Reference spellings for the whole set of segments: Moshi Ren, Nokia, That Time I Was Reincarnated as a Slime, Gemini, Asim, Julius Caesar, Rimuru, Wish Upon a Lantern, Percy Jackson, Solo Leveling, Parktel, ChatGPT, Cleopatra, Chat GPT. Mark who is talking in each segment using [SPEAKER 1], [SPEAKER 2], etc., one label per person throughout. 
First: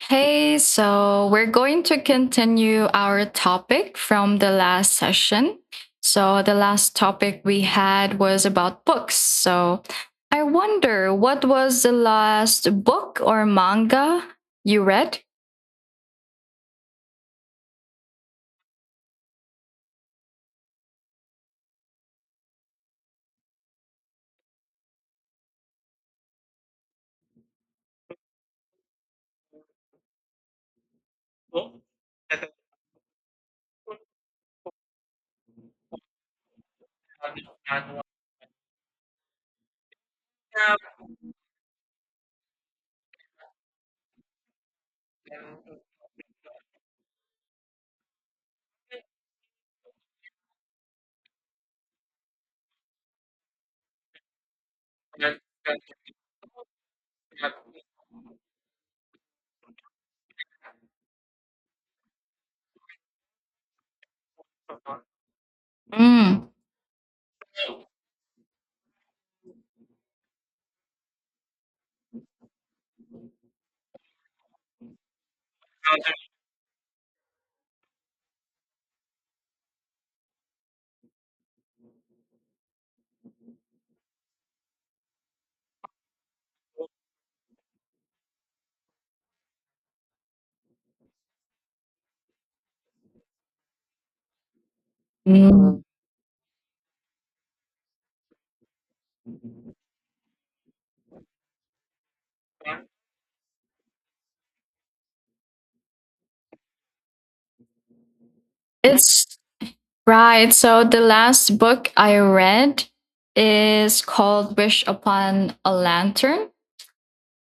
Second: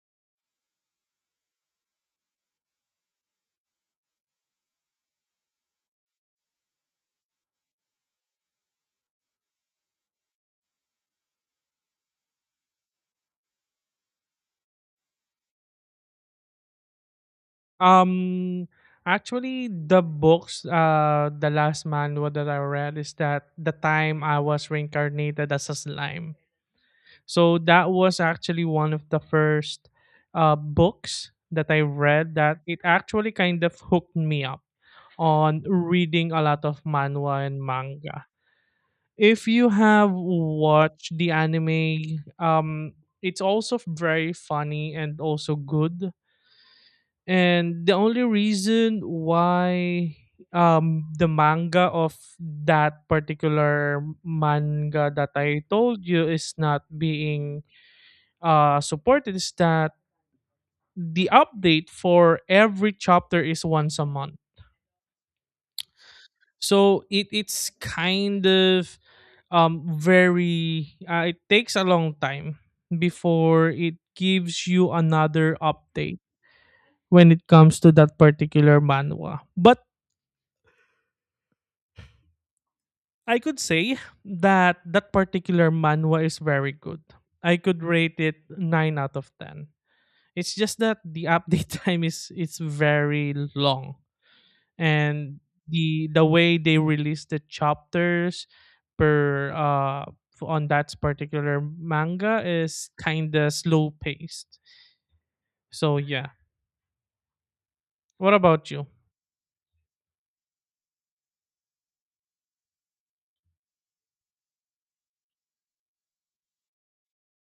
[SPEAKER 1] Hey, so we're going to continue our topic from the last session. So, the last topic we had was about books. So, I wonder what was the last book or manga you read?
[SPEAKER 2] Um, Actually, the books, the last manual that I read is that the time I was reincarnated as a slime. So that was actually one of the first books that I read that it actually kind of hooked me up on reading a lot of manhwa and manga. If you have watched the anime, it's also very funny and also good, and the only reason why the manga of that particular manga that I told you is not being supported is that the update for every chapter is once a month.
[SPEAKER 1] Mm.
[SPEAKER 2] So it's kind of very it takes a long time before it gives you another update when it comes to that particular manhwa. But I could say that that particular manhwa is very good. I could rate it 9 out of 10. It's just that the update time is it's very long, and
[SPEAKER 1] Mm.
[SPEAKER 2] the way they release the chapters per on that particular manga is kind of slow paced. So yeah. What about you?
[SPEAKER 1] It's right. So, the last book I read is called Wish Upon a Lantern,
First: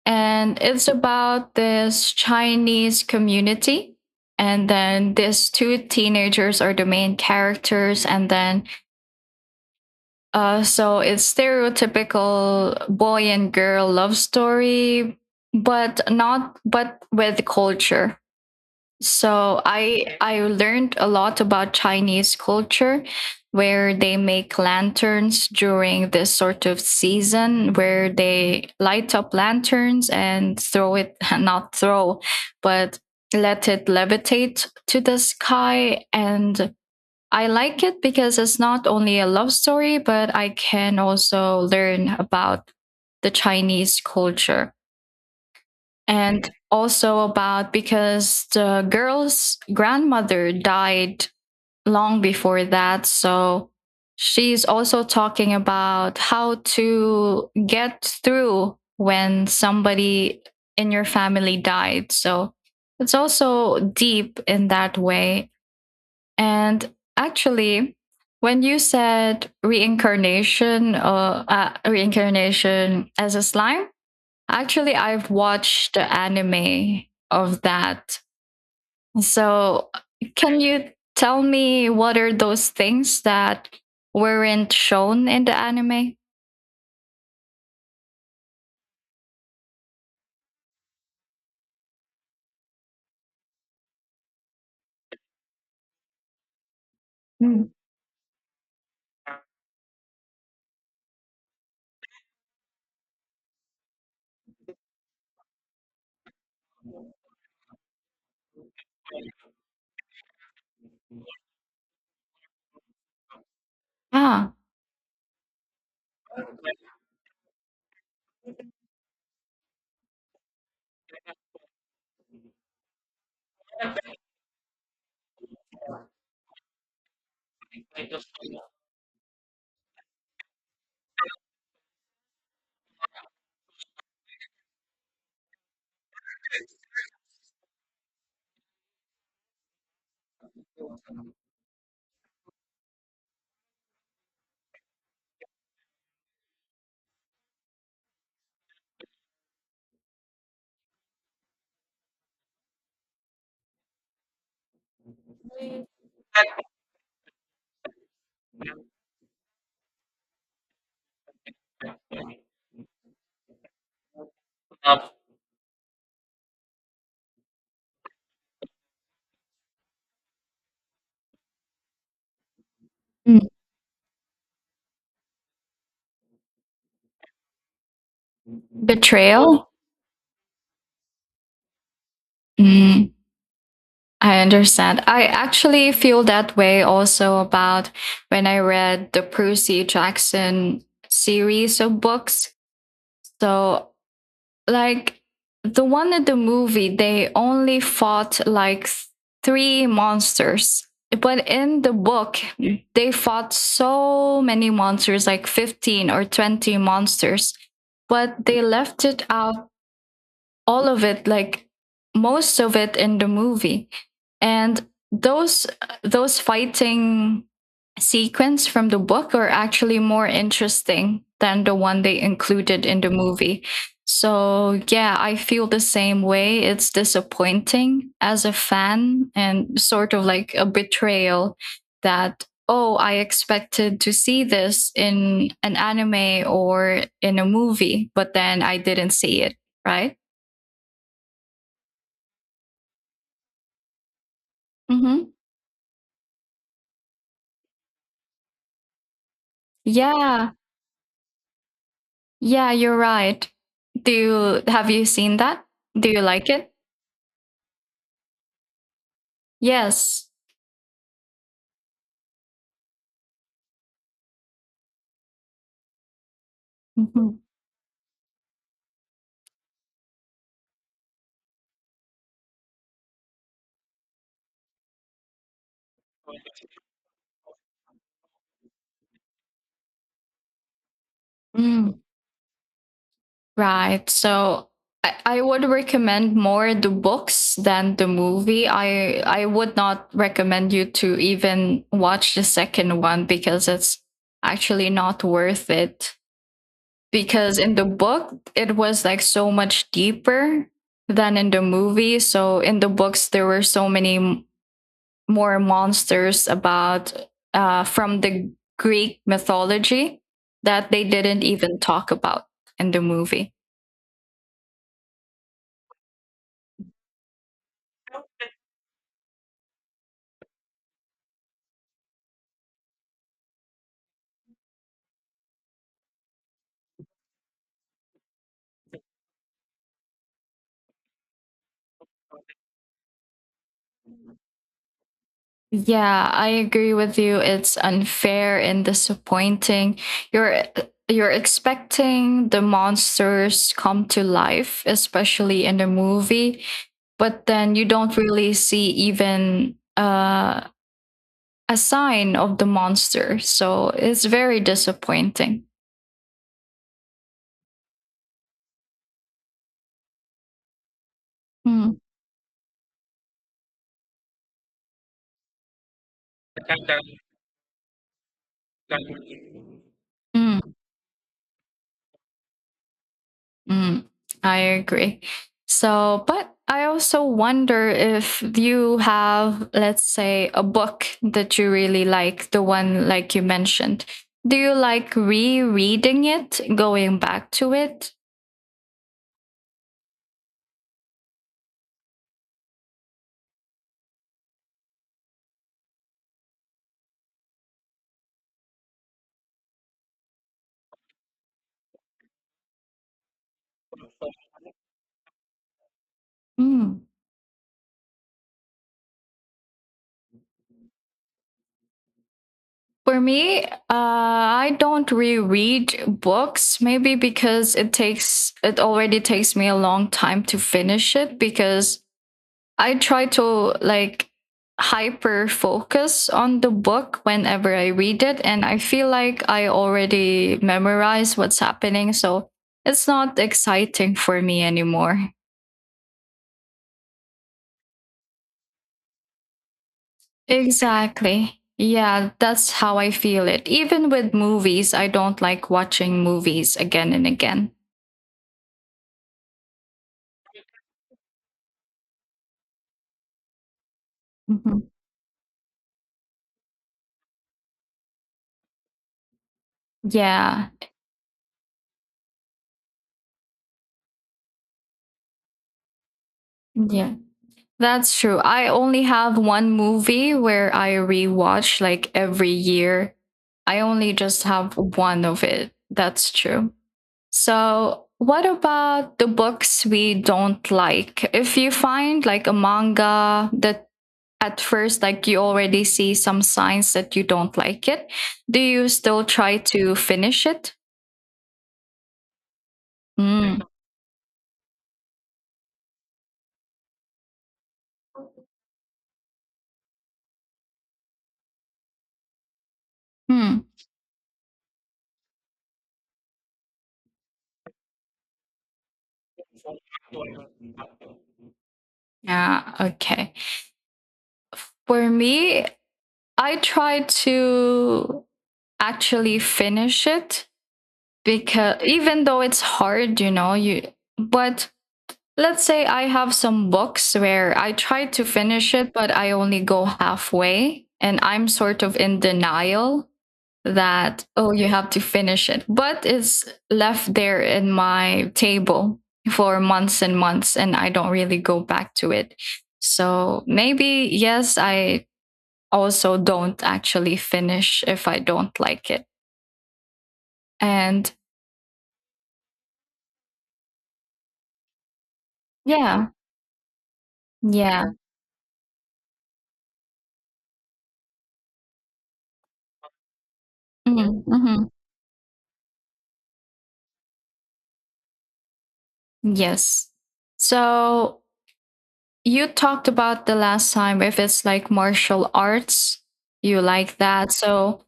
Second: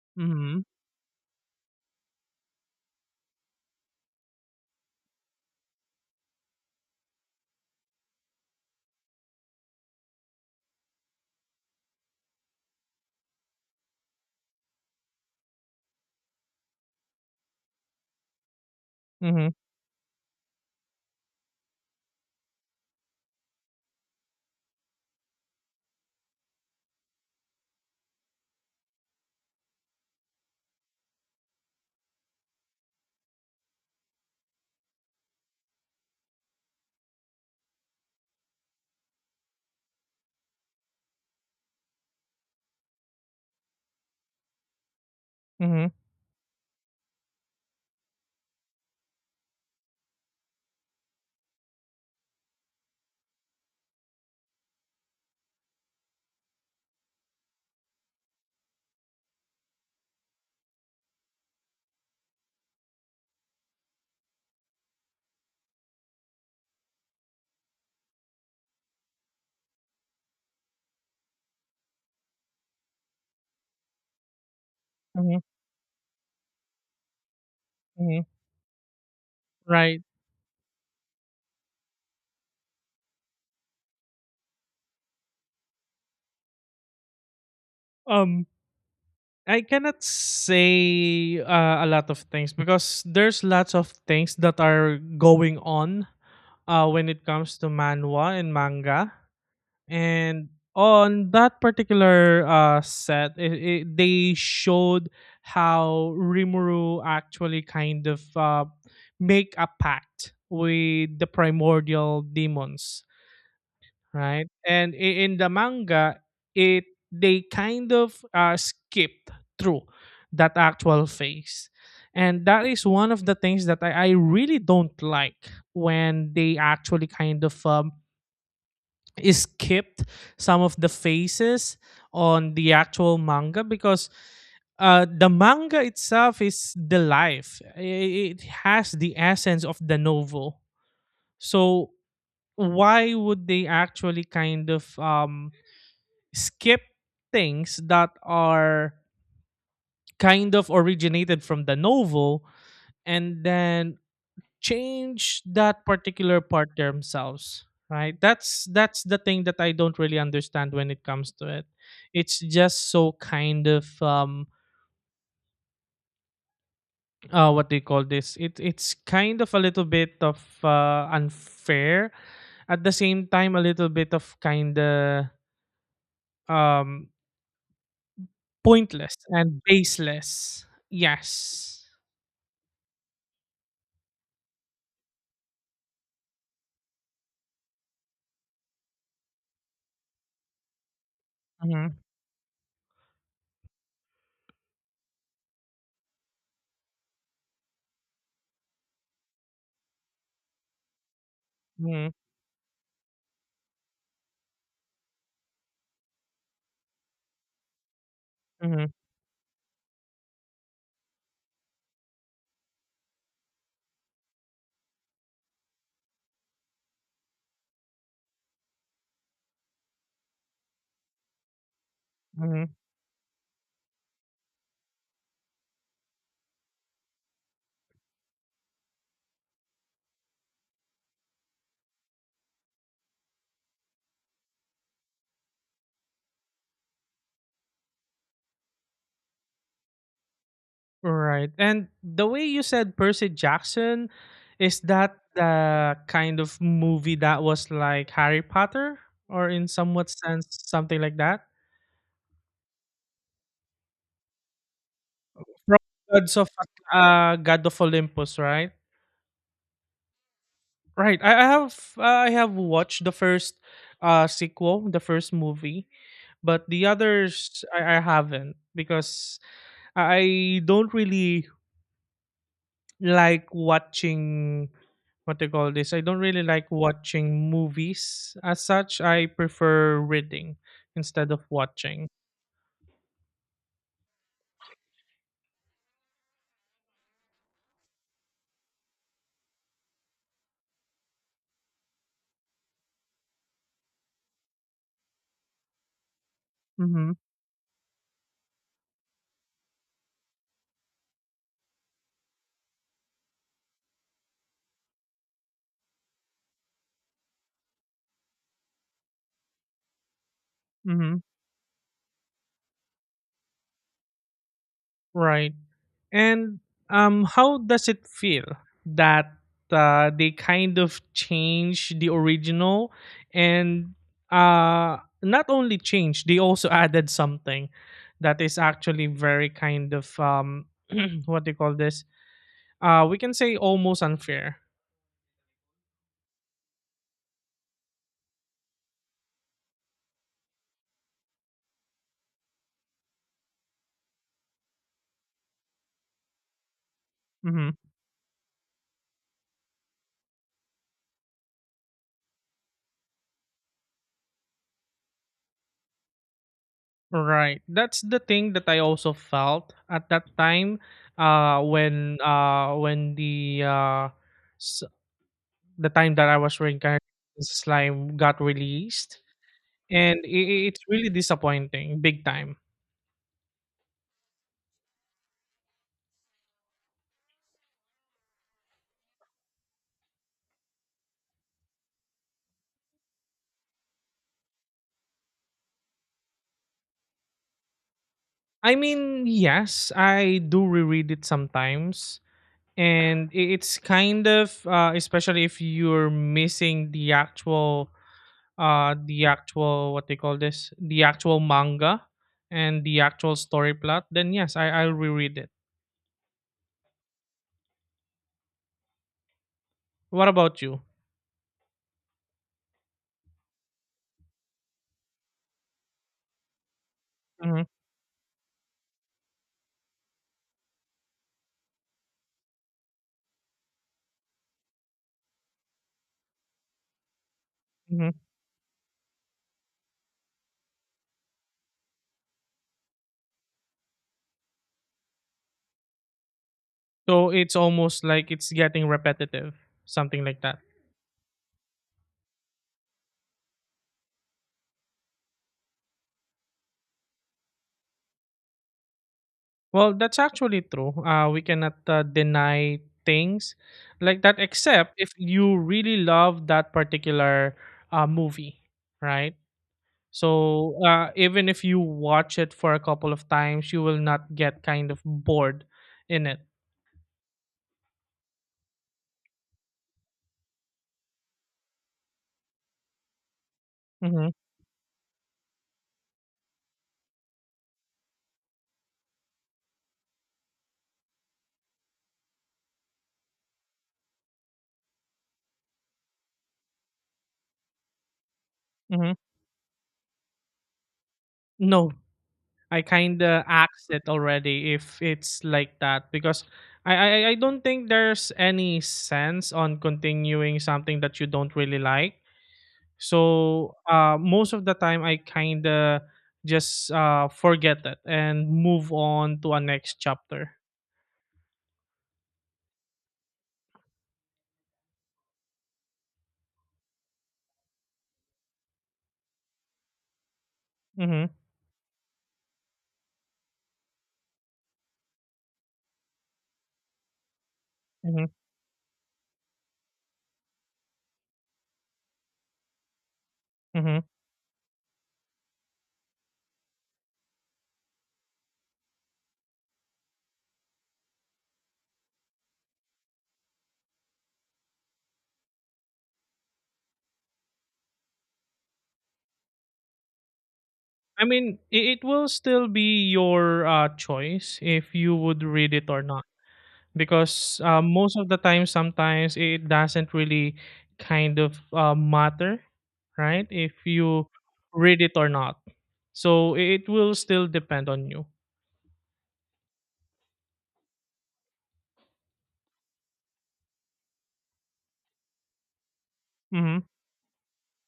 [SPEAKER 1] and
[SPEAKER 2] Mhm.
[SPEAKER 1] it's about this Chinese community. And then these two teenagers are the main characters. And then, so it's stereotypical boy and girl love story, but not, but with culture.
[SPEAKER 2] Mhm.
[SPEAKER 1] So I learned a lot about Chinese culture where they make lanterns during this sort of season where they light up lanterns and throw it not throw but let it levitate to the sky, and I like it because it's not only a love story but I can also learn about the Chinese culture
[SPEAKER 2] Mhm.
[SPEAKER 1] and also about because the girl's grandmother died long before that, so she's also talking about how to get through when somebody in your family died, so it's also deep in that way. And actually when you said reincarnation or reincarnation as a slime, actually I've
[SPEAKER 2] Mhm.
[SPEAKER 1] watched the anime of that.
[SPEAKER 2] Mhm.
[SPEAKER 1] So,
[SPEAKER 2] Right.
[SPEAKER 1] can you tell me what are those things that weren't shown in the anime?
[SPEAKER 2] Um I cannot say a lot of things because there's lots of things that are going on when it comes to
[SPEAKER 1] Mm.
[SPEAKER 2] manhwa and manga. And on that particular set, they showed how Rimuru actually kind of make a pact with the primordial demons, right?
[SPEAKER 1] Ah.
[SPEAKER 2] And in the manga, it they kind of skipped through that actual phase, and that is one of the things that I really don't like when they actually kind of skipped some of the phases on the actual manga because the manga itself is the life. It has the essence of the novel. So why would they actually kind of skip things that are kind of originated from the novel and then change that particular part themselves, right? That's the thing that I don't really understand when it comes to it. It's just so kind of what do you call this? It's kind of a little bit of unfair, at the same
[SPEAKER 1] Mm.
[SPEAKER 2] time a little bit of kind of um pointless and
[SPEAKER 1] Betrayal?
[SPEAKER 2] baseless, yes.
[SPEAKER 1] Mm, I understand. I actually feel that way also about when I read the Percy Jackson series of
[SPEAKER 2] Mm-hmm.
[SPEAKER 1] books. So, like the one in the movie, they only fought like three monsters. But in the
[SPEAKER 2] Mhm,
[SPEAKER 1] book, they fought so many monsters, like 15 or 20 monsters, but they
[SPEAKER 2] mhm,
[SPEAKER 1] left it out, all of it, like most of it in the movie. And those those fighting sequence from the book are actually more interesting than the one they
[SPEAKER 2] mhm.
[SPEAKER 1] included in the movie. So yeah, I feel the same way. It's disappointing as a fan and sort of like a betrayal, that oh, I expected to see this in an anime or in a movie but then I didn't see it, right.
[SPEAKER 2] Right. And the way you said Percy Jackson, is that
[SPEAKER 1] Hmm.
[SPEAKER 2] the kind of movie that was like Harry Potter, or in somewhat sense
[SPEAKER 1] Yeah,
[SPEAKER 2] something like that?
[SPEAKER 1] yeah, you're right. Do you have you seen that?
[SPEAKER 2] From
[SPEAKER 1] Do you
[SPEAKER 2] Gods
[SPEAKER 1] like
[SPEAKER 2] of
[SPEAKER 1] it?
[SPEAKER 2] God of Olympus, right?
[SPEAKER 1] Yes.
[SPEAKER 2] Right. I have watched the first sequel, the first movie, but the
[SPEAKER 1] Hmm.
[SPEAKER 2] others I haven't because I don't really like watching what they call this. I don't really like watching movies as such. I prefer reading instead of
[SPEAKER 1] Mm,
[SPEAKER 2] watching.
[SPEAKER 1] right. So I would recommend more the books than the movie. I would not recommend you to even watch the second one because it's actually not worth it.
[SPEAKER 2] Mm-hmm.
[SPEAKER 1] Because in the book it was like so much deeper than in the movie. So in the books there were so many more monsters about from the Greek mythology that they
[SPEAKER 2] Mm-hmm.
[SPEAKER 1] didn't even talk about in the movie.
[SPEAKER 2] Right. And how does it feel that they kind of change the original, and uh, not only change, they also added something that is actually very kind of what do you call this? We can say almost unfair.
[SPEAKER 1] Yeah, I agree with you. It's unfair and disappointing. You're you're expecting the monsters come to life, especially in the movie, but
[SPEAKER 2] Mm-hmm.
[SPEAKER 1] then you don't really see even a sign of the monster. So it's very disappointing.
[SPEAKER 2] Right. That's the thing that I also felt at that time.
[SPEAKER 1] Mm.
[SPEAKER 2] When the s- the time that I was reincarnated in slime got released, and i i-
[SPEAKER 1] Mm.
[SPEAKER 2] it's really disappointing, big time.
[SPEAKER 1] Mm, I agree. So, but I also wonder if you have, let's say, a book that you really like, the one like you mentioned. Do you like rereading it, going back to it?
[SPEAKER 2] I mean, yes, I do reread it sometimes, and it's kind of especially if you're missing the actual what they call this, the actual manga and the actual story plot, then yes, I'll reread it.
[SPEAKER 1] Mm.
[SPEAKER 2] What about you?
[SPEAKER 1] For me, I don't reread books, maybe
[SPEAKER 2] Hmm.
[SPEAKER 1] because it takes, it already takes me a long time to finish it because I try to like hyper focus on the book whenever I
[SPEAKER 2] Hmm.
[SPEAKER 1] read it. And I feel like I already memorize what's happening. So it's not exciting for me anymore.
[SPEAKER 2] So it's almost like it's getting repetitive, something like that.
[SPEAKER 1] Exactly. Yeah, that's how I feel it. Even with movies, I don't like watching movies again and again.
[SPEAKER 2] Well, that's actually true. We cannot deny things like that,
[SPEAKER 1] Mhm.
[SPEAKER 2] except if you really love that particular movie, right?
[SPEAKER 1] Yeah.
[SPEAKER 2] So even if you watch it for a couple of times, you will not get kind of bored in it.
[SPEAKER 1] Yeah. That's true. I only have one movie where I rewatch like every year. I only
[SPEAKER 2] Hmm.
[SPEAKER 1] just have one of it. That's true. So, what about the books we don't like? If you find like a manga that at first like you already see some signs that you don't like it, do you
[SPEAKER 2] Hmm.
[SPEAKER 1] still try to finish it?
[SPEAKER 2] No, I kind of
[SPEAKER 1] Mm.
[SPEAKER 2] axe it already if it's like that, because I don't think there's any sense on continuing something that you don't really like.
[SPEAKER 1] Hmm.
[SPEAKER 2] So most of the time, I kind of just forget it and move on to a next chapter.
[SPEAKER 1] Yeah, okay. For me, I try to actually finish it
[SPEAKER 2] Mm-hmm,
[SPEAKER 1] because even though it's hard, you know, you but let's say I have some books where I try
[SPEAKER 2] mm-hmm,
[SPEAKER 1] to finish it but I only go halfway and I'm sort of in denial
[SPEAKER 2] mm-hmm.
[SPEAKER 1] that oh, you have to finish it, but it's left there in my table for months and months and I don't really go back to it. So maybe yes, I also don't actually finish if I don't like it. And
[SPEAKER 2] I mean, it will still be your choice if you would read it or
[SPEAKER 1] yeah,
[SPEAKER 2] not, because
[SPEAKER 1] yeah.
[SPEAKER 2] most of the time, sometimes it doesn't really kind of matter, right? If
[SPEAKER 1] Mhm,
[SPEAKER 2] you
[SPEAKER 1] mhm.
[SPEAKER 2] read it or not, so it will still depend on you.
[SPEAKER 1] Yes. So you talked about the last time if it's like martial arts, you
[SPEAKER 2] Hmm.
[SPEAKER 1] like that. So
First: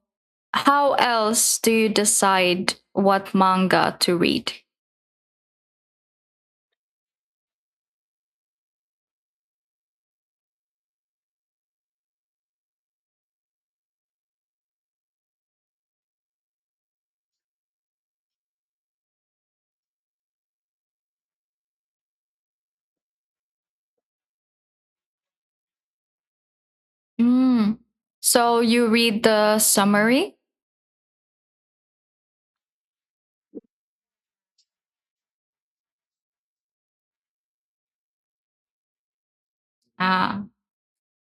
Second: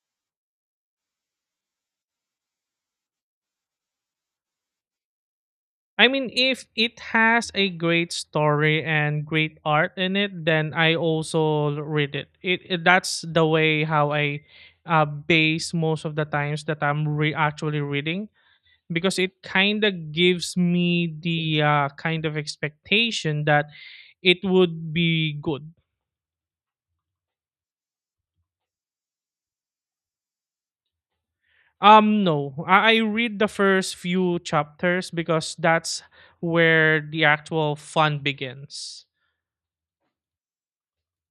[SPEAKER 1] how else do you decide what manga to read?
[SPEAKER 2] I mean, if it has a great story and great art in it, then I also read it. That's the way how I base most of the times that I'm actually reading, because it kind of gives me the kind of expectation that it would be good.
[SPEAKER 1] Mm. So you read the summary?
[SPEAKER 2] No, I read the first few chapters because that's where the actual fun begins.
[SPEAKER 1] Ah.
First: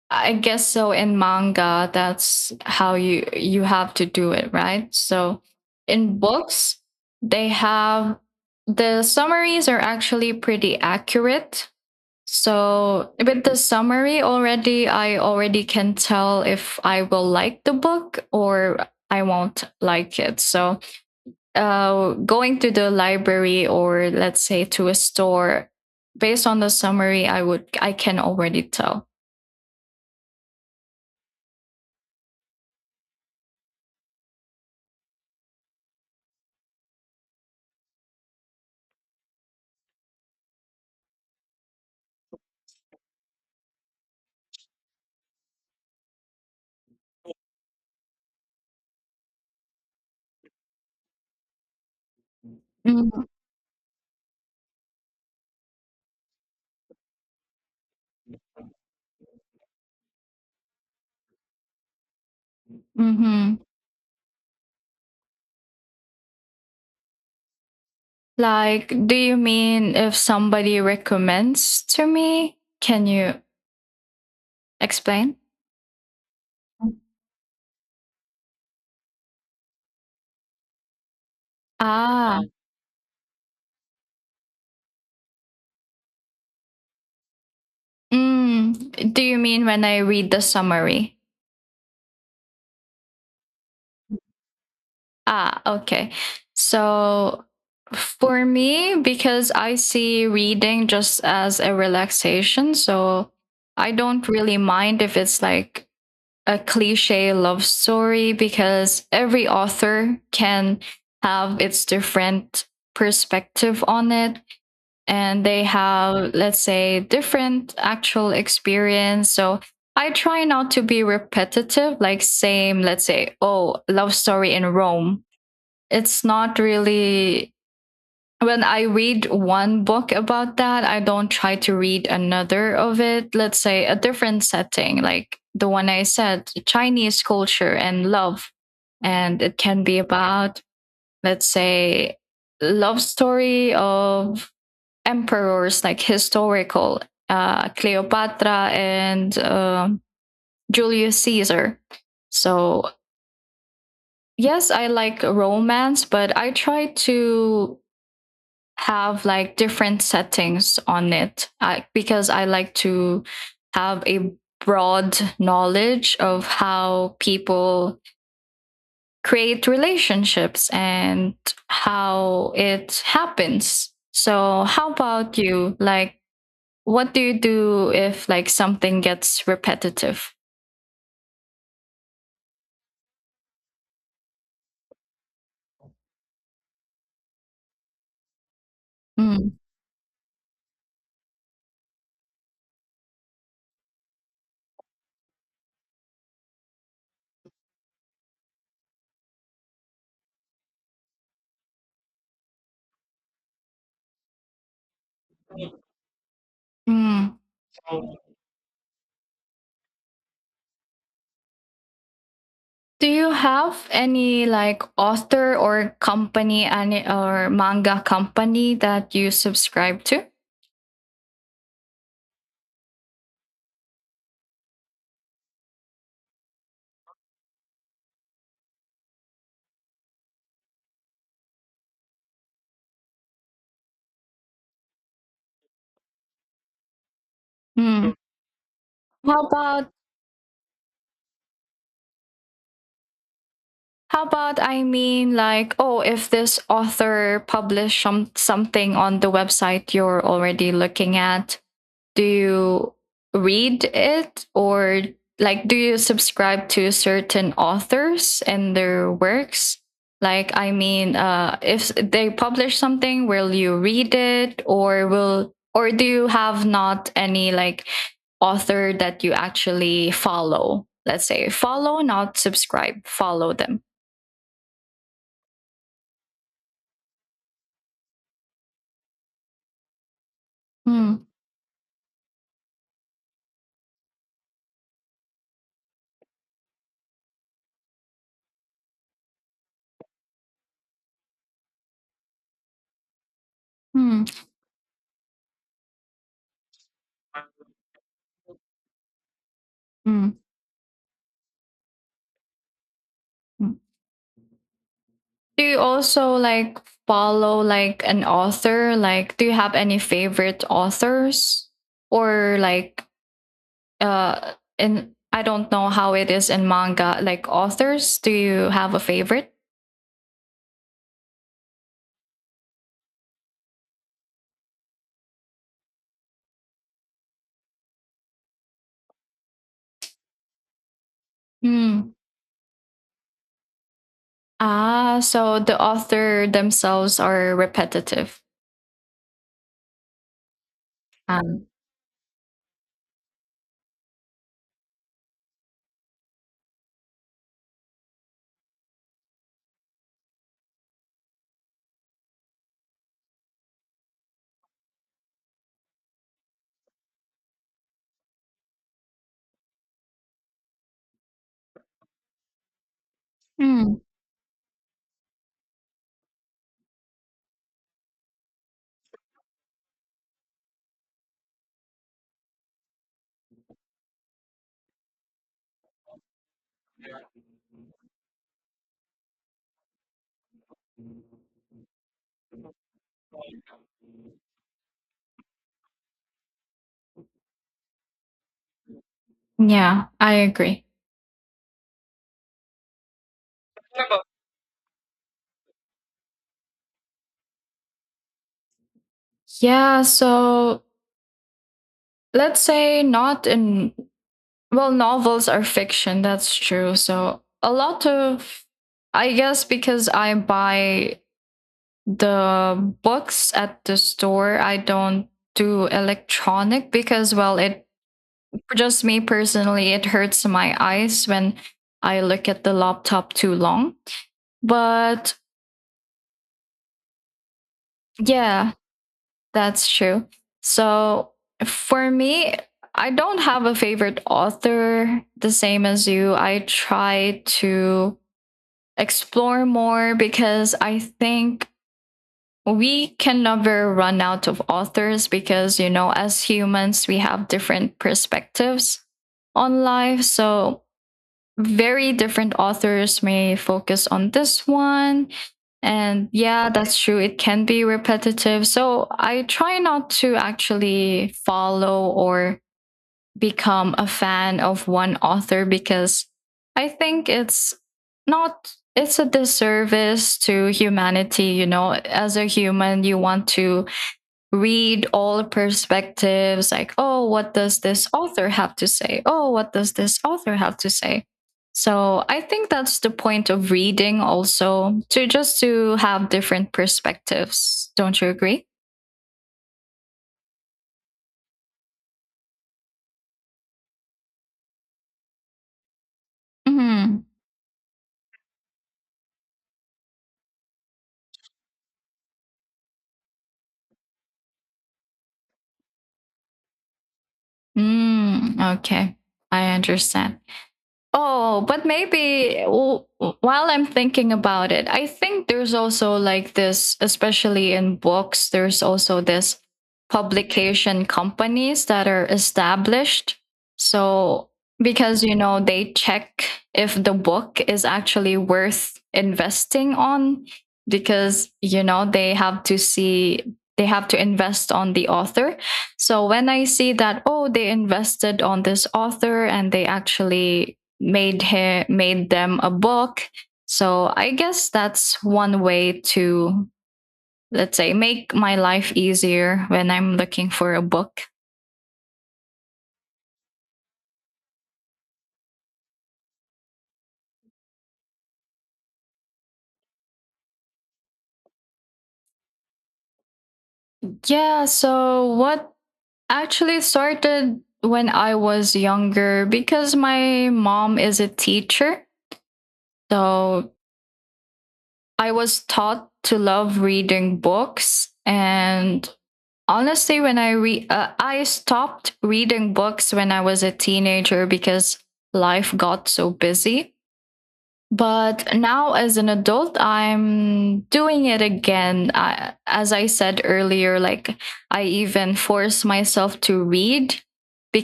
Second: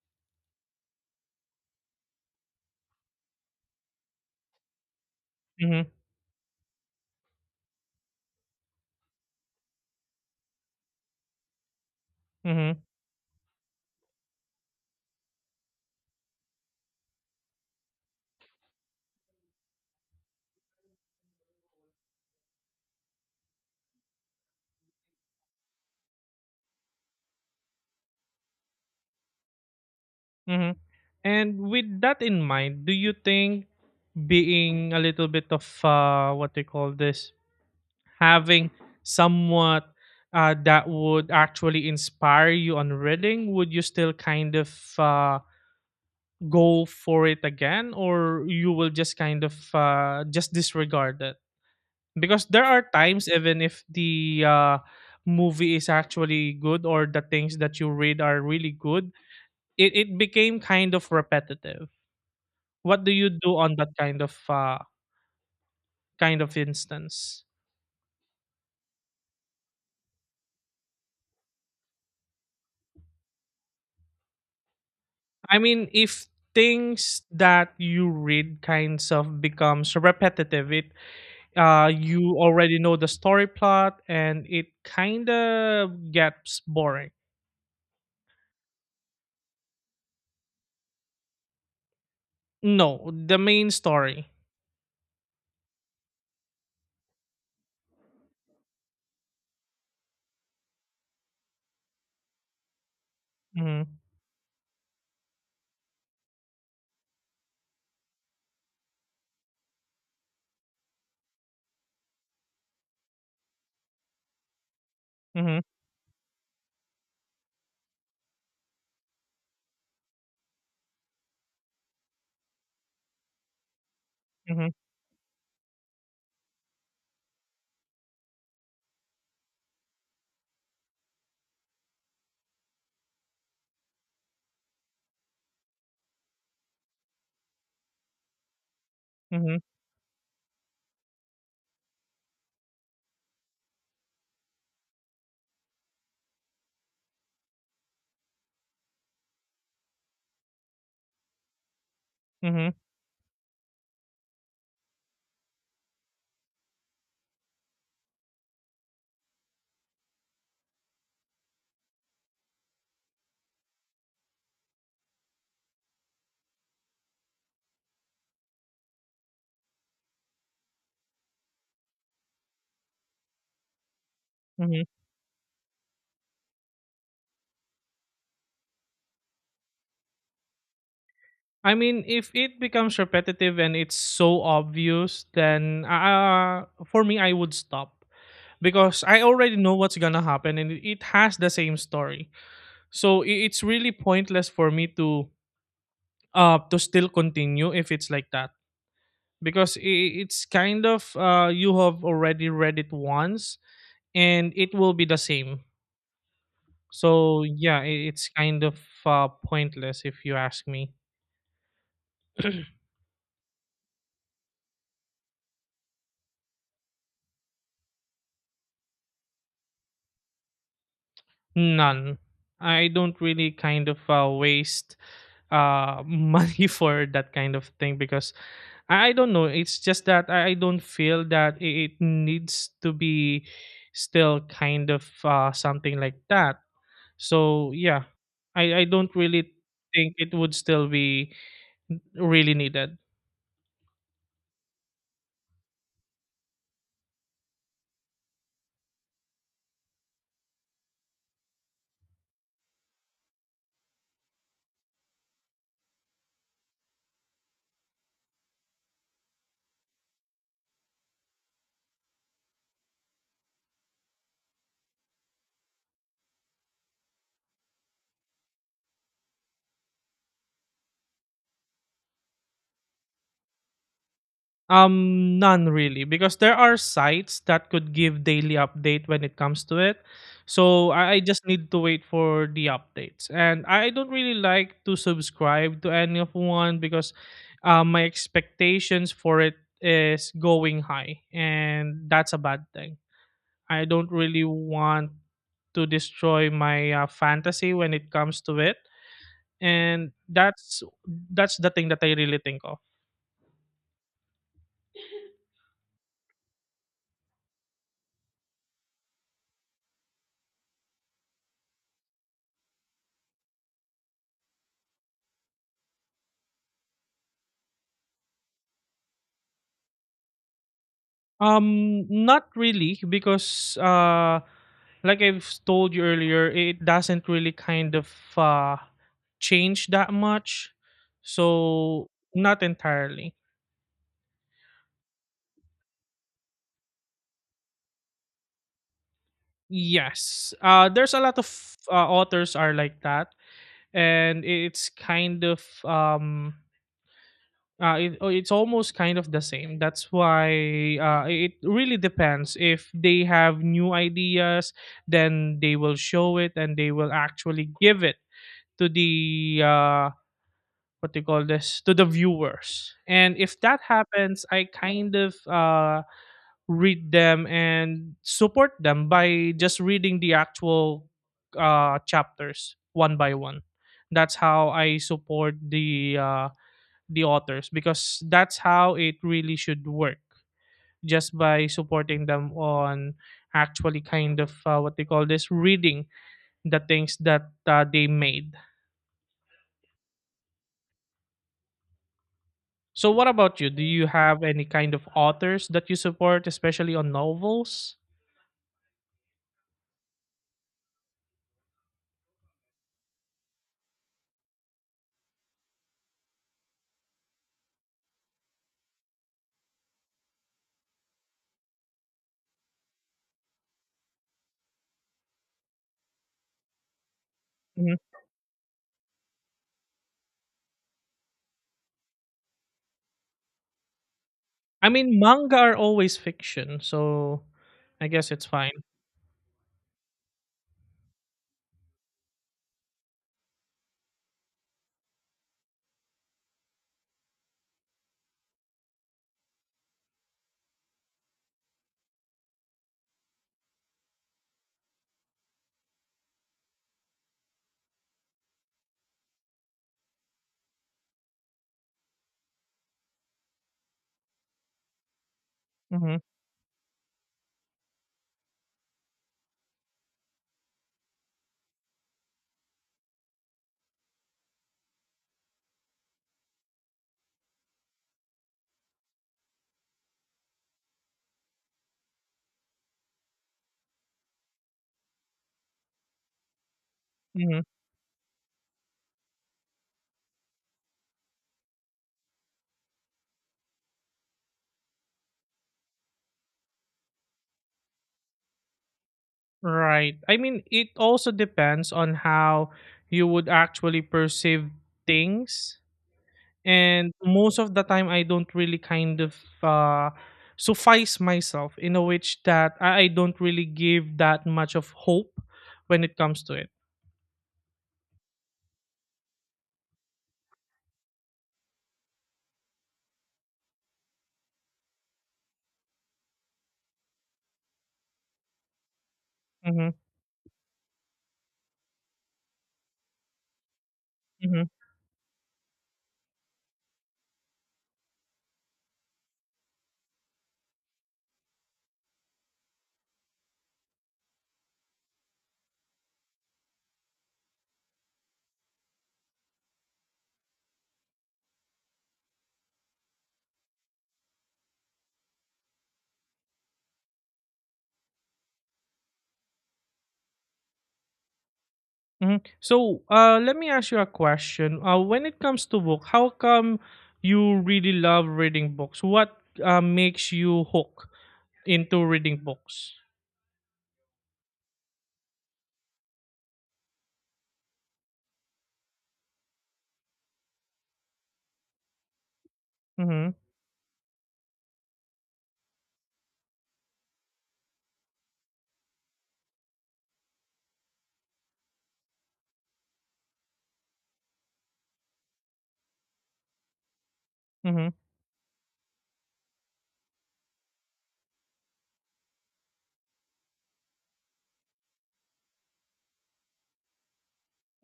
[SPEAKER 1] I guess so in manga that's how you have to do it, right? So
[SPEAKER 2] Mm-hmm,
[SPEAKER 1] in books they have the summaries are actually pretty accurate.
[SPEAKER 2] mm-hmm,
[SPEAKER 1] So with the summary already I already can tell if I will like the book or I won't like it. So going to the library or let's say to a store, based on the summary, I can already tell.
[SPEAKER 2] mm-hmm. And with that in mind, do you think being a little bit of what they call this, having somewhat that would actually inspire you on reading, would you still kind of uh, go for it again, or you will just kind of just disregard it? Because there are
[SPEAKER 1] Mm-hmm.
[SPEAKER 2] times, even if the movie is actually good or the things that you read are really good, it became kind of repetitive. What do you do
[SPEAKER 1] Mm-hmm.
[SPEAKER 2] on that kind of instance?
[SPEAKER 1] Like, do you mean if somebody recommends to me? Can you explain?
[SPEAKER 2] I mean, if things that you read kinds of becomes repetitive, it you
[SPEAKER 1] Ah.
[SPEAKER 2] already know the story plot and it kind of gets boring.
[SPEAKER 1] Mm, do you mean when I read the summary?
[SPEAKER 2] No, the main story.
[SPEAKER 1] Ah, okay. So for me, because I see reading just as a relaxation, so I
[SPEAKER 2] Mhm,
[SPEAKER 1] don't really mind if it's like a cliche love story because every author can have its different perspective on it and
[SPEAKER 2] mhm,
[SPEAKER 1] they have, let's say, different actual experience. So I try not to be repetitive, like same, let's say, oh, love story in
[SPEAKER 2] mhm,
[SPEAKER 1] Rome. It's not really when I read one book about that, I don't try to read another of it. Let's say a different setting, like the one I said, Chinese culture and love. And it
[SPEAKER 2] mhm,
[SPEAKER 1] can be about, let's say, love story of emperors like historical Cleopatra and Julius Caesar.
[SPEAKER 2] mhm,
[SPEAKER 1] So yes, I like romance, but I try to have like different settings on it, because I like to have a broad knowledge of how people create relationships and how it happens. So,
[SPEAKER 2] mhm.
[SPEAKER 1] how about you? Like, what do you do if like something gets repetitive?
[SPEAKER 2] I mean, if it becomes repetitive and it's so obvious, then for me, I would stop, because I
[SPEAKER 1] Mm.
[SPEAKER 2] already know what's gonna happen, and it has the same story. So it's really pointless for me to still continue if it's like that, because it's kind of you have already read it once and it will be the same.
[SPEAKER 1] Mm.
[SPEAKER 2] So yeah, I it's kind of pointless if you ask me.
[SPEAKER 1] Do you have any like author or company any or manga company that you subscribe to?
[SPEAKER 2] None. I don't really kind of waste money for that kind of thing, because I don't know. It's just that I don't feel that it needs to be still kind of something like that. So yeah,
[SPEAKER 1] Mm.
[SPEAKER 2] I don't
[SPEAKER 1] How
[SPEAKER 2] really
[SPEAKER 1] about
[SPEAKER 2] think it would still be really needed.
[SPEAKER 1] how about I mean like oh, if this author published something on the website you're already looking at, do you read it, or like do you subscribe to certain authors and their works? Like, I mean, if they publish something, will you read it, or will, or do you have not any like author that you actually follow? Let's say follow, not subscribe, follow them.
[SPEAKER 2] None really, because there are sites that could give daily update when it comes to it. So I
[SPEAKER 1] Mm.
[SPEAKER 2] just need to wait for the updates, and I don't really like to subscribe to any of one, because my expectations for it is going high, and that's a bad thing. I don't
[SPEAKER 1] Mm.
[SPEAKER 2] really want to destroy my fantasy when it comes to it, and
[SPEAKER 1] Mm.
[SPEAKER 2] that's the thing that I really think of.
[SPEAKER 1] Mm. Do you also like follow like an author? Like, do you have any favorite authors? Or like, in I don't know how it is in manga. Like authors, do you have a favorite?
[SPEAKER 2] Not really, because like I've told you earlier, it doesn't really kind of uh change that much. So
[SPEAKER 1] Hmm.
[SPEAKER 2] not entirely.
[SPEAKER 1] Ah, so the author themselves are repetitive.
[SPEAKER 2] Yes. There's a lot of
[SPEAKER 1] Um,
[SPEAKER 2] authors are like that, and it's kind of it's almost kind of the same. That's why it really depends. If they have new ideas, then they will show it and they will actually give it to the what do you call this, to the viewers, and if that
[SPEAKER 1] Hmm.
[SPEAKER 2] happens, I kind of read them and support them by just reading the actual chapters one by one. That's how I support the authors, because that's how it really should work, just by supporting them on actually kind of what they call this, reading the things that they made.
[SPEAKER 1] Yeah, I agree.
[SPEAKER 2] So what about you? Do you have any kind of authors that you support, especially on novels?
[SPEAKER 1] Yeah, so let's say not in. Well, novels are fiction, that's true. So, a lot of, I guess, because I buy the books at the store, I don't do electronic because, well, it,
[SPEAKER 2] Mhm.
[SPEAKER 1] for just me personally, it hurts my eyes when I look at the laptop too long.
[SPEAKER 2] I mean,
[SPEAKER 1] But
[SPEAKER 2] manga are always fiction, so I guess it's fine.
[SPEAKER 1] yeah, that's true. So, for me, I don't have a favorite author the same as you. I try to explore more because I think we can never run out of authors, because you know, as humans we have different perspectives on life, so very different authors may focus on this one.
[SPEAKER 2] Hmm.
[SPEAKER 1] And yeah, that's true, it can be repetitive, so I try not to actually follow or become a fan of one author because I think it's not, it's a disservice to humanity. You know, as a human you want to read all perspectives, like oh, what
[SPEAKER 2] Hmm.
[SPEAKER 1] does this author have to say, oh, what does this author have to say. So I think that's the point of reading also, to just to have different perspectives, don't you agree?
[SPEAKER 2] Right. I mean, it also depends on how you would actually perceive things. And
[SPEAKER 1] Mm-hmm.
[SPEAKER 2] most of the time, I don't really kind of uh, suffice myself in a which that I don't really give that much of hope when it comes to it.
[SPEAKER 1] Mm, okay, I understand. Oh, but maybe while I'm thinking about it, I think there's also like this, especially in books, there's also this
[SPEAKER 2] Hmm.
[SPEAKER 1] publication companies that are established. So,
[SPEAKER 2] Hmm.
[SPEAKER 1] because, you know, they check if the book is actually worth investing on, because, you know, they have to see, they have to invest on the author. So when I see that, oh, they invested on this author and they actually made them a book. So I guess that's one way to let's say make my life easier when I'm looking for a book.
[SPEAKER 2] Hmm. So let me ask you a question. When it comes to book, how come you really love reading books? What makes you hook into reading books?
[SPEAKER 1] Yeah, so what actually started when I was younger because my mom is a teacher.
[SPEAKER 2] Mm-hmm.
[SPEAKER 1] So I was taught to love reading books. And honestly, when I stopped reading books when I was a teenager because life got so busy.
[SPEAKER 2] Mm-hmm.
[SPEAKER 1] But now, as an adult, I'm doing it again. I, as I said earlier, like I even force myself to read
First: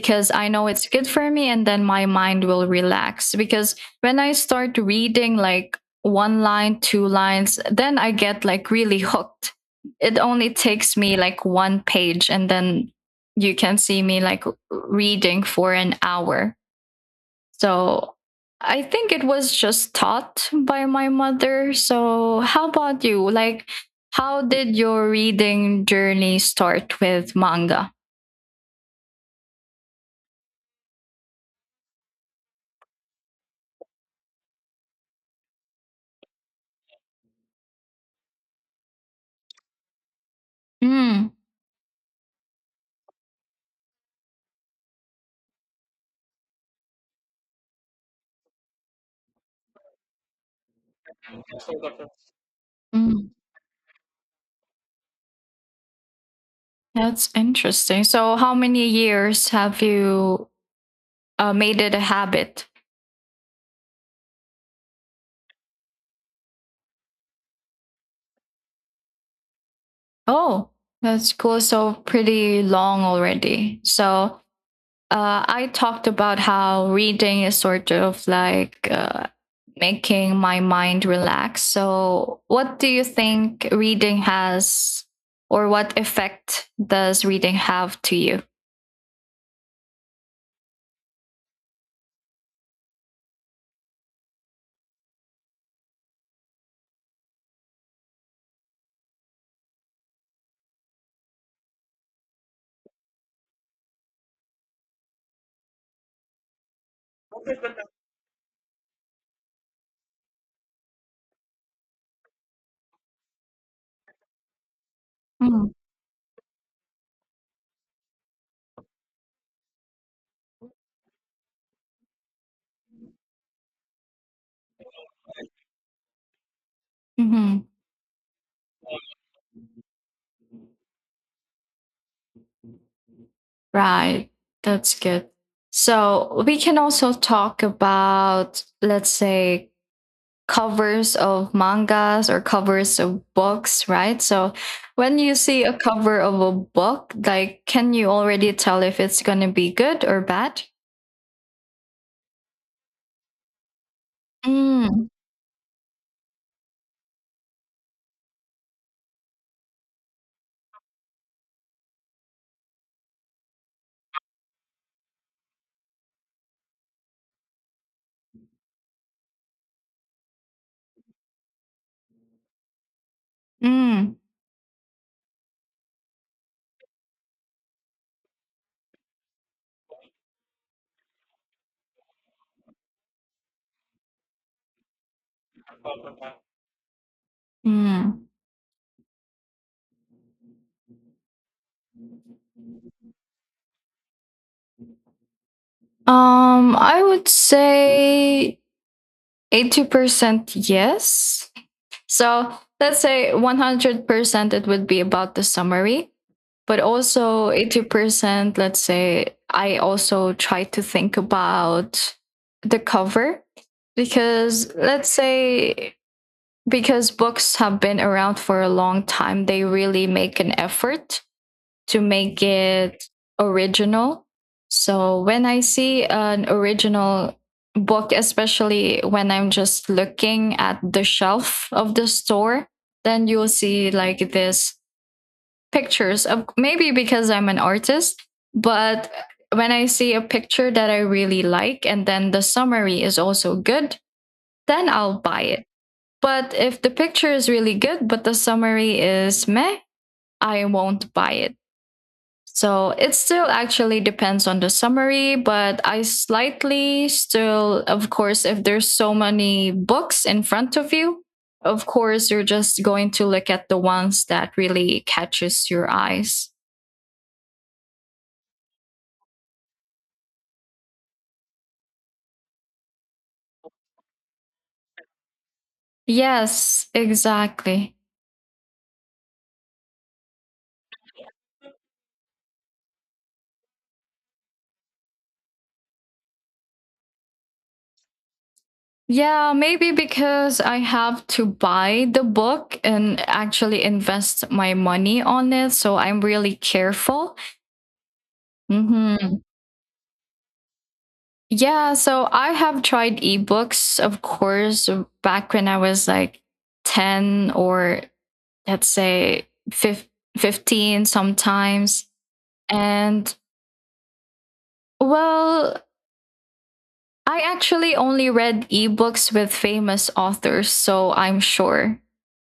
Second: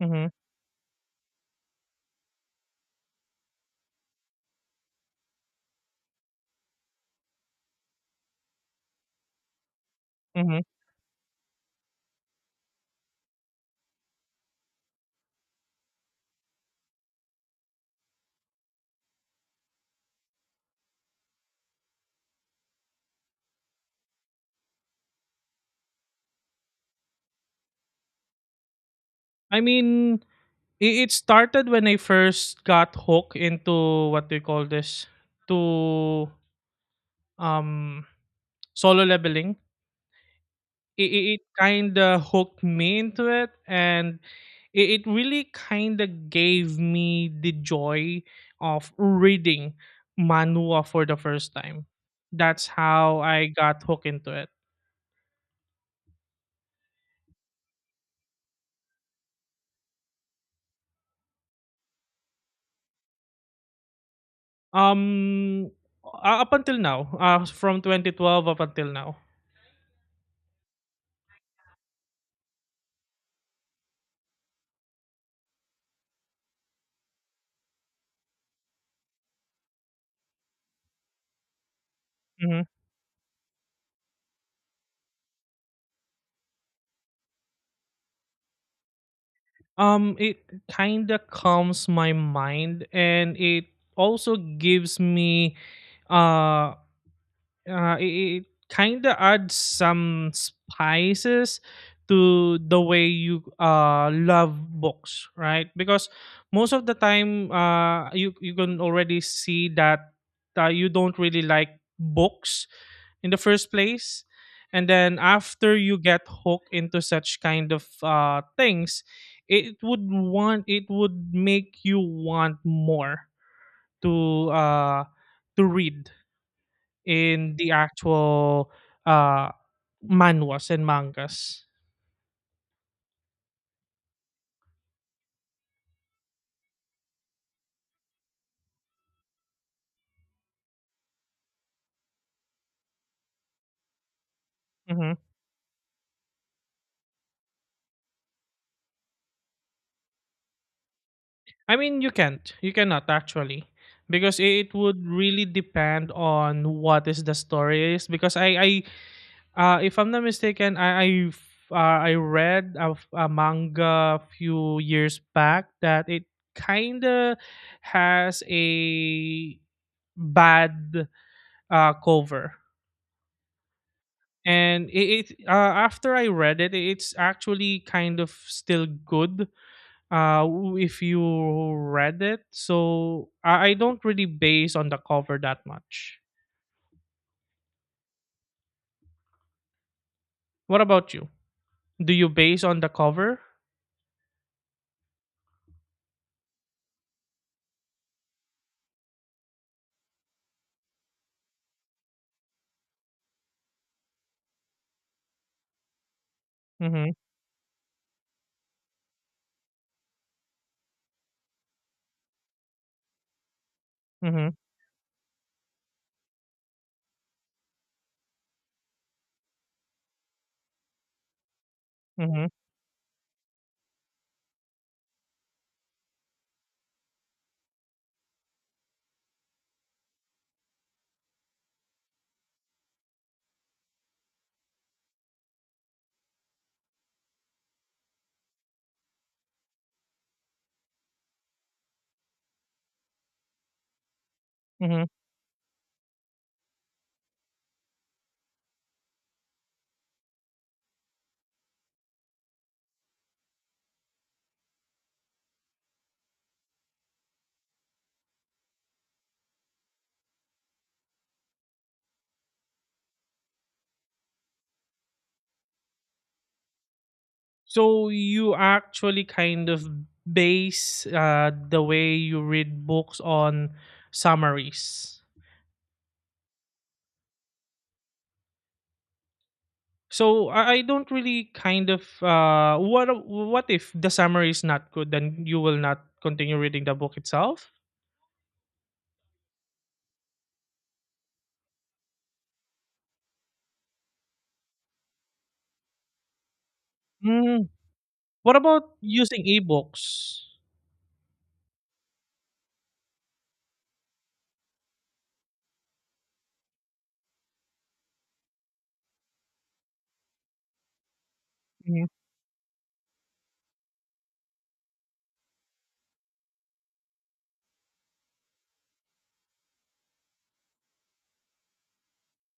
[SPEAKER 2] Mm-hmm.
[SPEAKER 1] I know it's good for me and then my mind will relax. Because when I start reading like one line, two lines, then I get like really hooked. It only
[SPEAKER 2] Hmm.
[SPEAKER 1] takes me like one page and then you can see me like reading for an hour. So I think it was just taught by my mother. So how about you? Like, how did your reading journey start with manga?
[SPEAKER 2] I mean, it started when I first got hooked into what do you call this? To um Solo leveling. It,
[SPEAKER 1] Mm.
[SPEAKER 2] it, kind of hooked me into it, and it really kind of gave me the joy of reading manhwa for the first time. That's how
[SPEAKER 1] Mm,
[SPEAKER 2] I got hooked into it.
[SPEAKER 1] that's interesting. So how many years have you made it a habit?
[SPEAKER 2] Um, Up until now, from 2012 up until now.
[SPEAKER 1] Oh, that's cool. So pretty long already. So I talked about how reading is sort of like making my mind relax. So,
[SPEAKER 2] Mhm.
[SPEAKER 1] what do you think reading has, or what effect does reading have to you?
[SPEAKER 2] It kind of calms my mind, and it also gives me uh it kind of adds some spices to the way you love books, right? Because most of the time, you can already see that you don't really like books in the first place, and then after you get hooked into such kind of things, it would make you want more to uh, to read in
[SPEAKER 1] Mm-hmm.
[SPEAKER 2] the actual uh, manhwas and mangas.
[SPEAKER 1] Right, that's good. So, we can also talk about, let's say, covers of mangas or covers of books, right? So
[SPEAKER 2] Hmm.
[SPEAKER 1] when you see a cover of a book, like can you already tell if it's going to be good or bad?
[SPEAKER 2] I mean, you can't. You cannot actually, because it would
[SPEAKER 1] Mm.
[SPEAKER 2] really depend on what is the story is. Because I If I'm not mistaken, I read a, a manga a few years back that it kind of has a bad cover,
[SPEAKER 1] Mm.
[SPEAKER 2] and it after I read it, it's actually kind of still good. If you read it, so I don't really base on the cover that much.
[SPEAKER 1] Mm.
[SPEAKER 2] What about you? Do you base on the cover?
[SPEAKER 1] I would say 80% yes. So let's say 100% it would be about the summary, but
[SPEAKER 2] Mhm,
[SPEAKER 1] also 80%, let's say I also try to think about the cover
[SPEAKER 2] mhm,
[SPEAKER 1] because let's say because books have been around for a long time, they really make an effort to make
[SPEAKER 2] mhm,
[SPEAKER 1] it original. So when I see an original book, especially when I'm just looking at the shelf of the store, then you'll see like this pictures of, maybe because I'm an artist, but when I see a picture that I really like and then the summary is also good, then
[SPEAKER 2] mhm.
[SPEAKER 1] I'll buy it. But if the picture is really good, but the summary is meh, I won't buy it. So it still actually depends on the summary, but I slightly still, of course, if there's so many books in front of you, of course, you're just going to look at the ones that really catches your eyes.
[SPEAKER 2] So you actually kind of base the way you read books on summaries.
[SPEAKER 1] Yes, exactly.
[SPEAKER 2] So I don't really kind of what if the summary is not good, then you will not continue reading the book itself?
[SPEAKER 1] Yeah, maybe because I have to buy the book and actually invest my money on it. So I'm really careful.
[SPEAKER 2] Mm. What about
[SPEAKER 1] Hmm.
[SPEAKER 2] using ebooks?
[SPEAKER 1] Yeah, so I have tried ebooks, of course, back when I was like 10, or let's say 15
[SPEAKER 2] Mm-hmm,
[SPEAKER 1] sometimes. And well, I actually only read ebooks with famous authors, so I'm sure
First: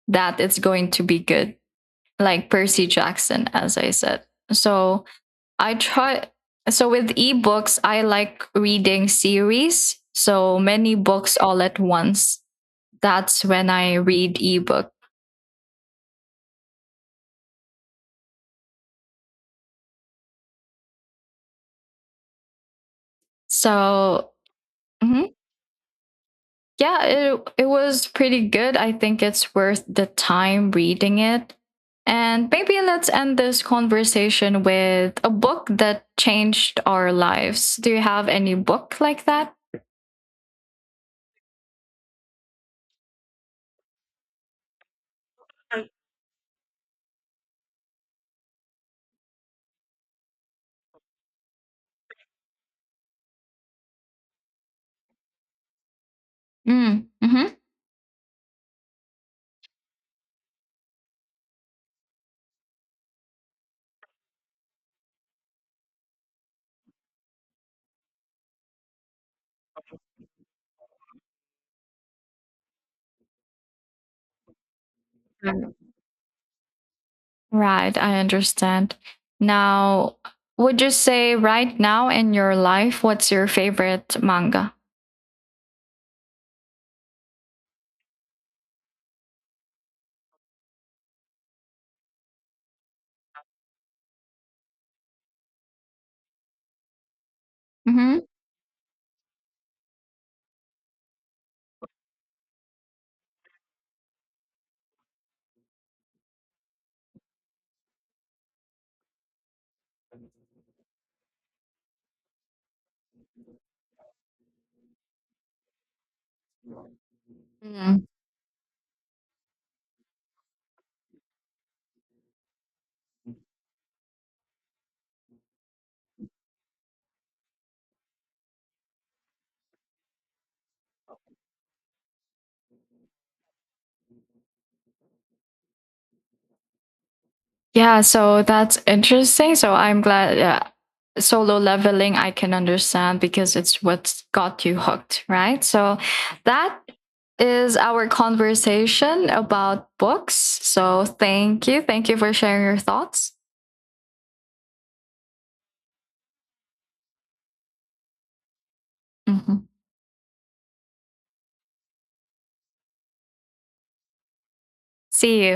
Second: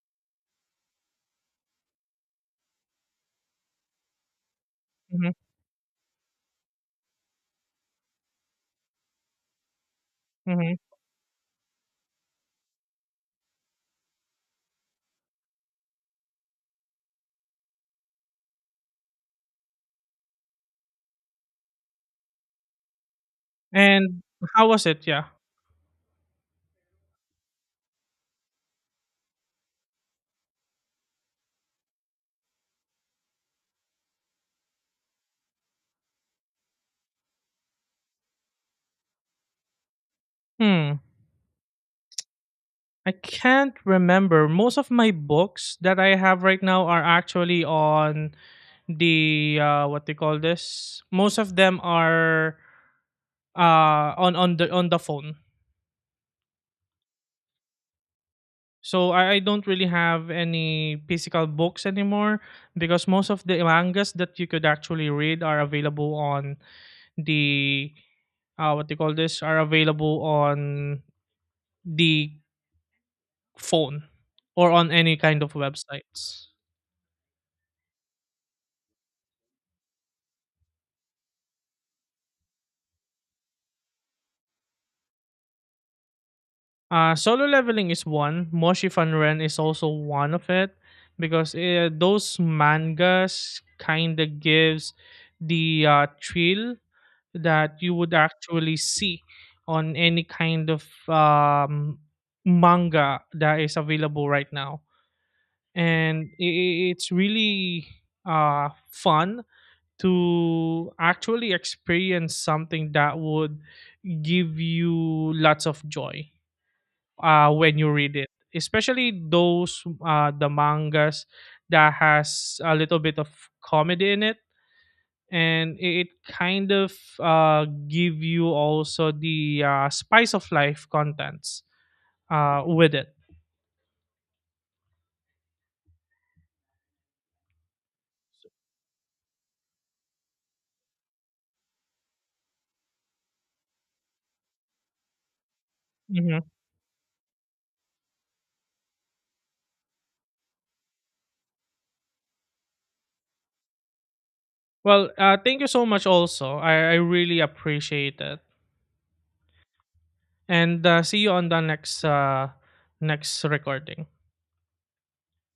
[SPEAKER 1] that it's going to be good, like Percy Jackson, as I said. So
[SPEAKER 2] mm-hmm,
[SPEAKER 1] I try. So with ebooks, I like reading series, so
[SPEAKER 2] mm-hmm.
[SPEAKER 1] many books all at once, that's when I read ebook.
[SPEAKER 2] And
[SPEAKER 1] So
[SPEAKER 2] how was it? Yeah.
[SPEAKER 1] mhm. Yeah, it was pretty good. I think it's worth the time reading it. And maybe let's end this conversation with a book that changed our lives. Do you have any book like that?
[SPEAKER 2] Hmm. I can't remember. Most of my books that I have right now are actually on the what they call this. Most of them are on the phone.
[SPEAKER 1] Mm. Hmm.
[SPEAKER 2] So I don't really have any physical books anymore, because most of the mangas that you could actually read are available on the what they call this, are available on the phone or on any kind of websites.
[SPEAKER 1] Right, I understand. Now, would you say right now in your life, what's your favorite manga?
[SPEAKER 2] Solo leveling is one. Moshi Ren is also one of it, because those mangas kind of gives the thrill that you would
[SPEAKER 1] Mm-hmm.
[SPEAKER 2] actually see on any kind of manga that is available right now. And it's really fun to actually experience something that would give you lots of joy when you read it, especially those the mangas that has a little bit of comedy in it, and it kind of give you also the spice of life contents with it.
[SPEAKER 1] Yeah, so that's interesting. So I'm glad solo leveling I can understand because it's what's got you hooked, right? So
[SPEAKER 2] Hmm.
[SPEAKER 1] that is our conversation about books. So thank you. Thank you for sharing your thoughts.
[SPEAKER 2] Well, thank you so much. Also, I really appreciate it.
[SPEAKER 1] Mhm.
[SPEAKER 2] And see you on the next next recording.
[SPEAKER 1] See you.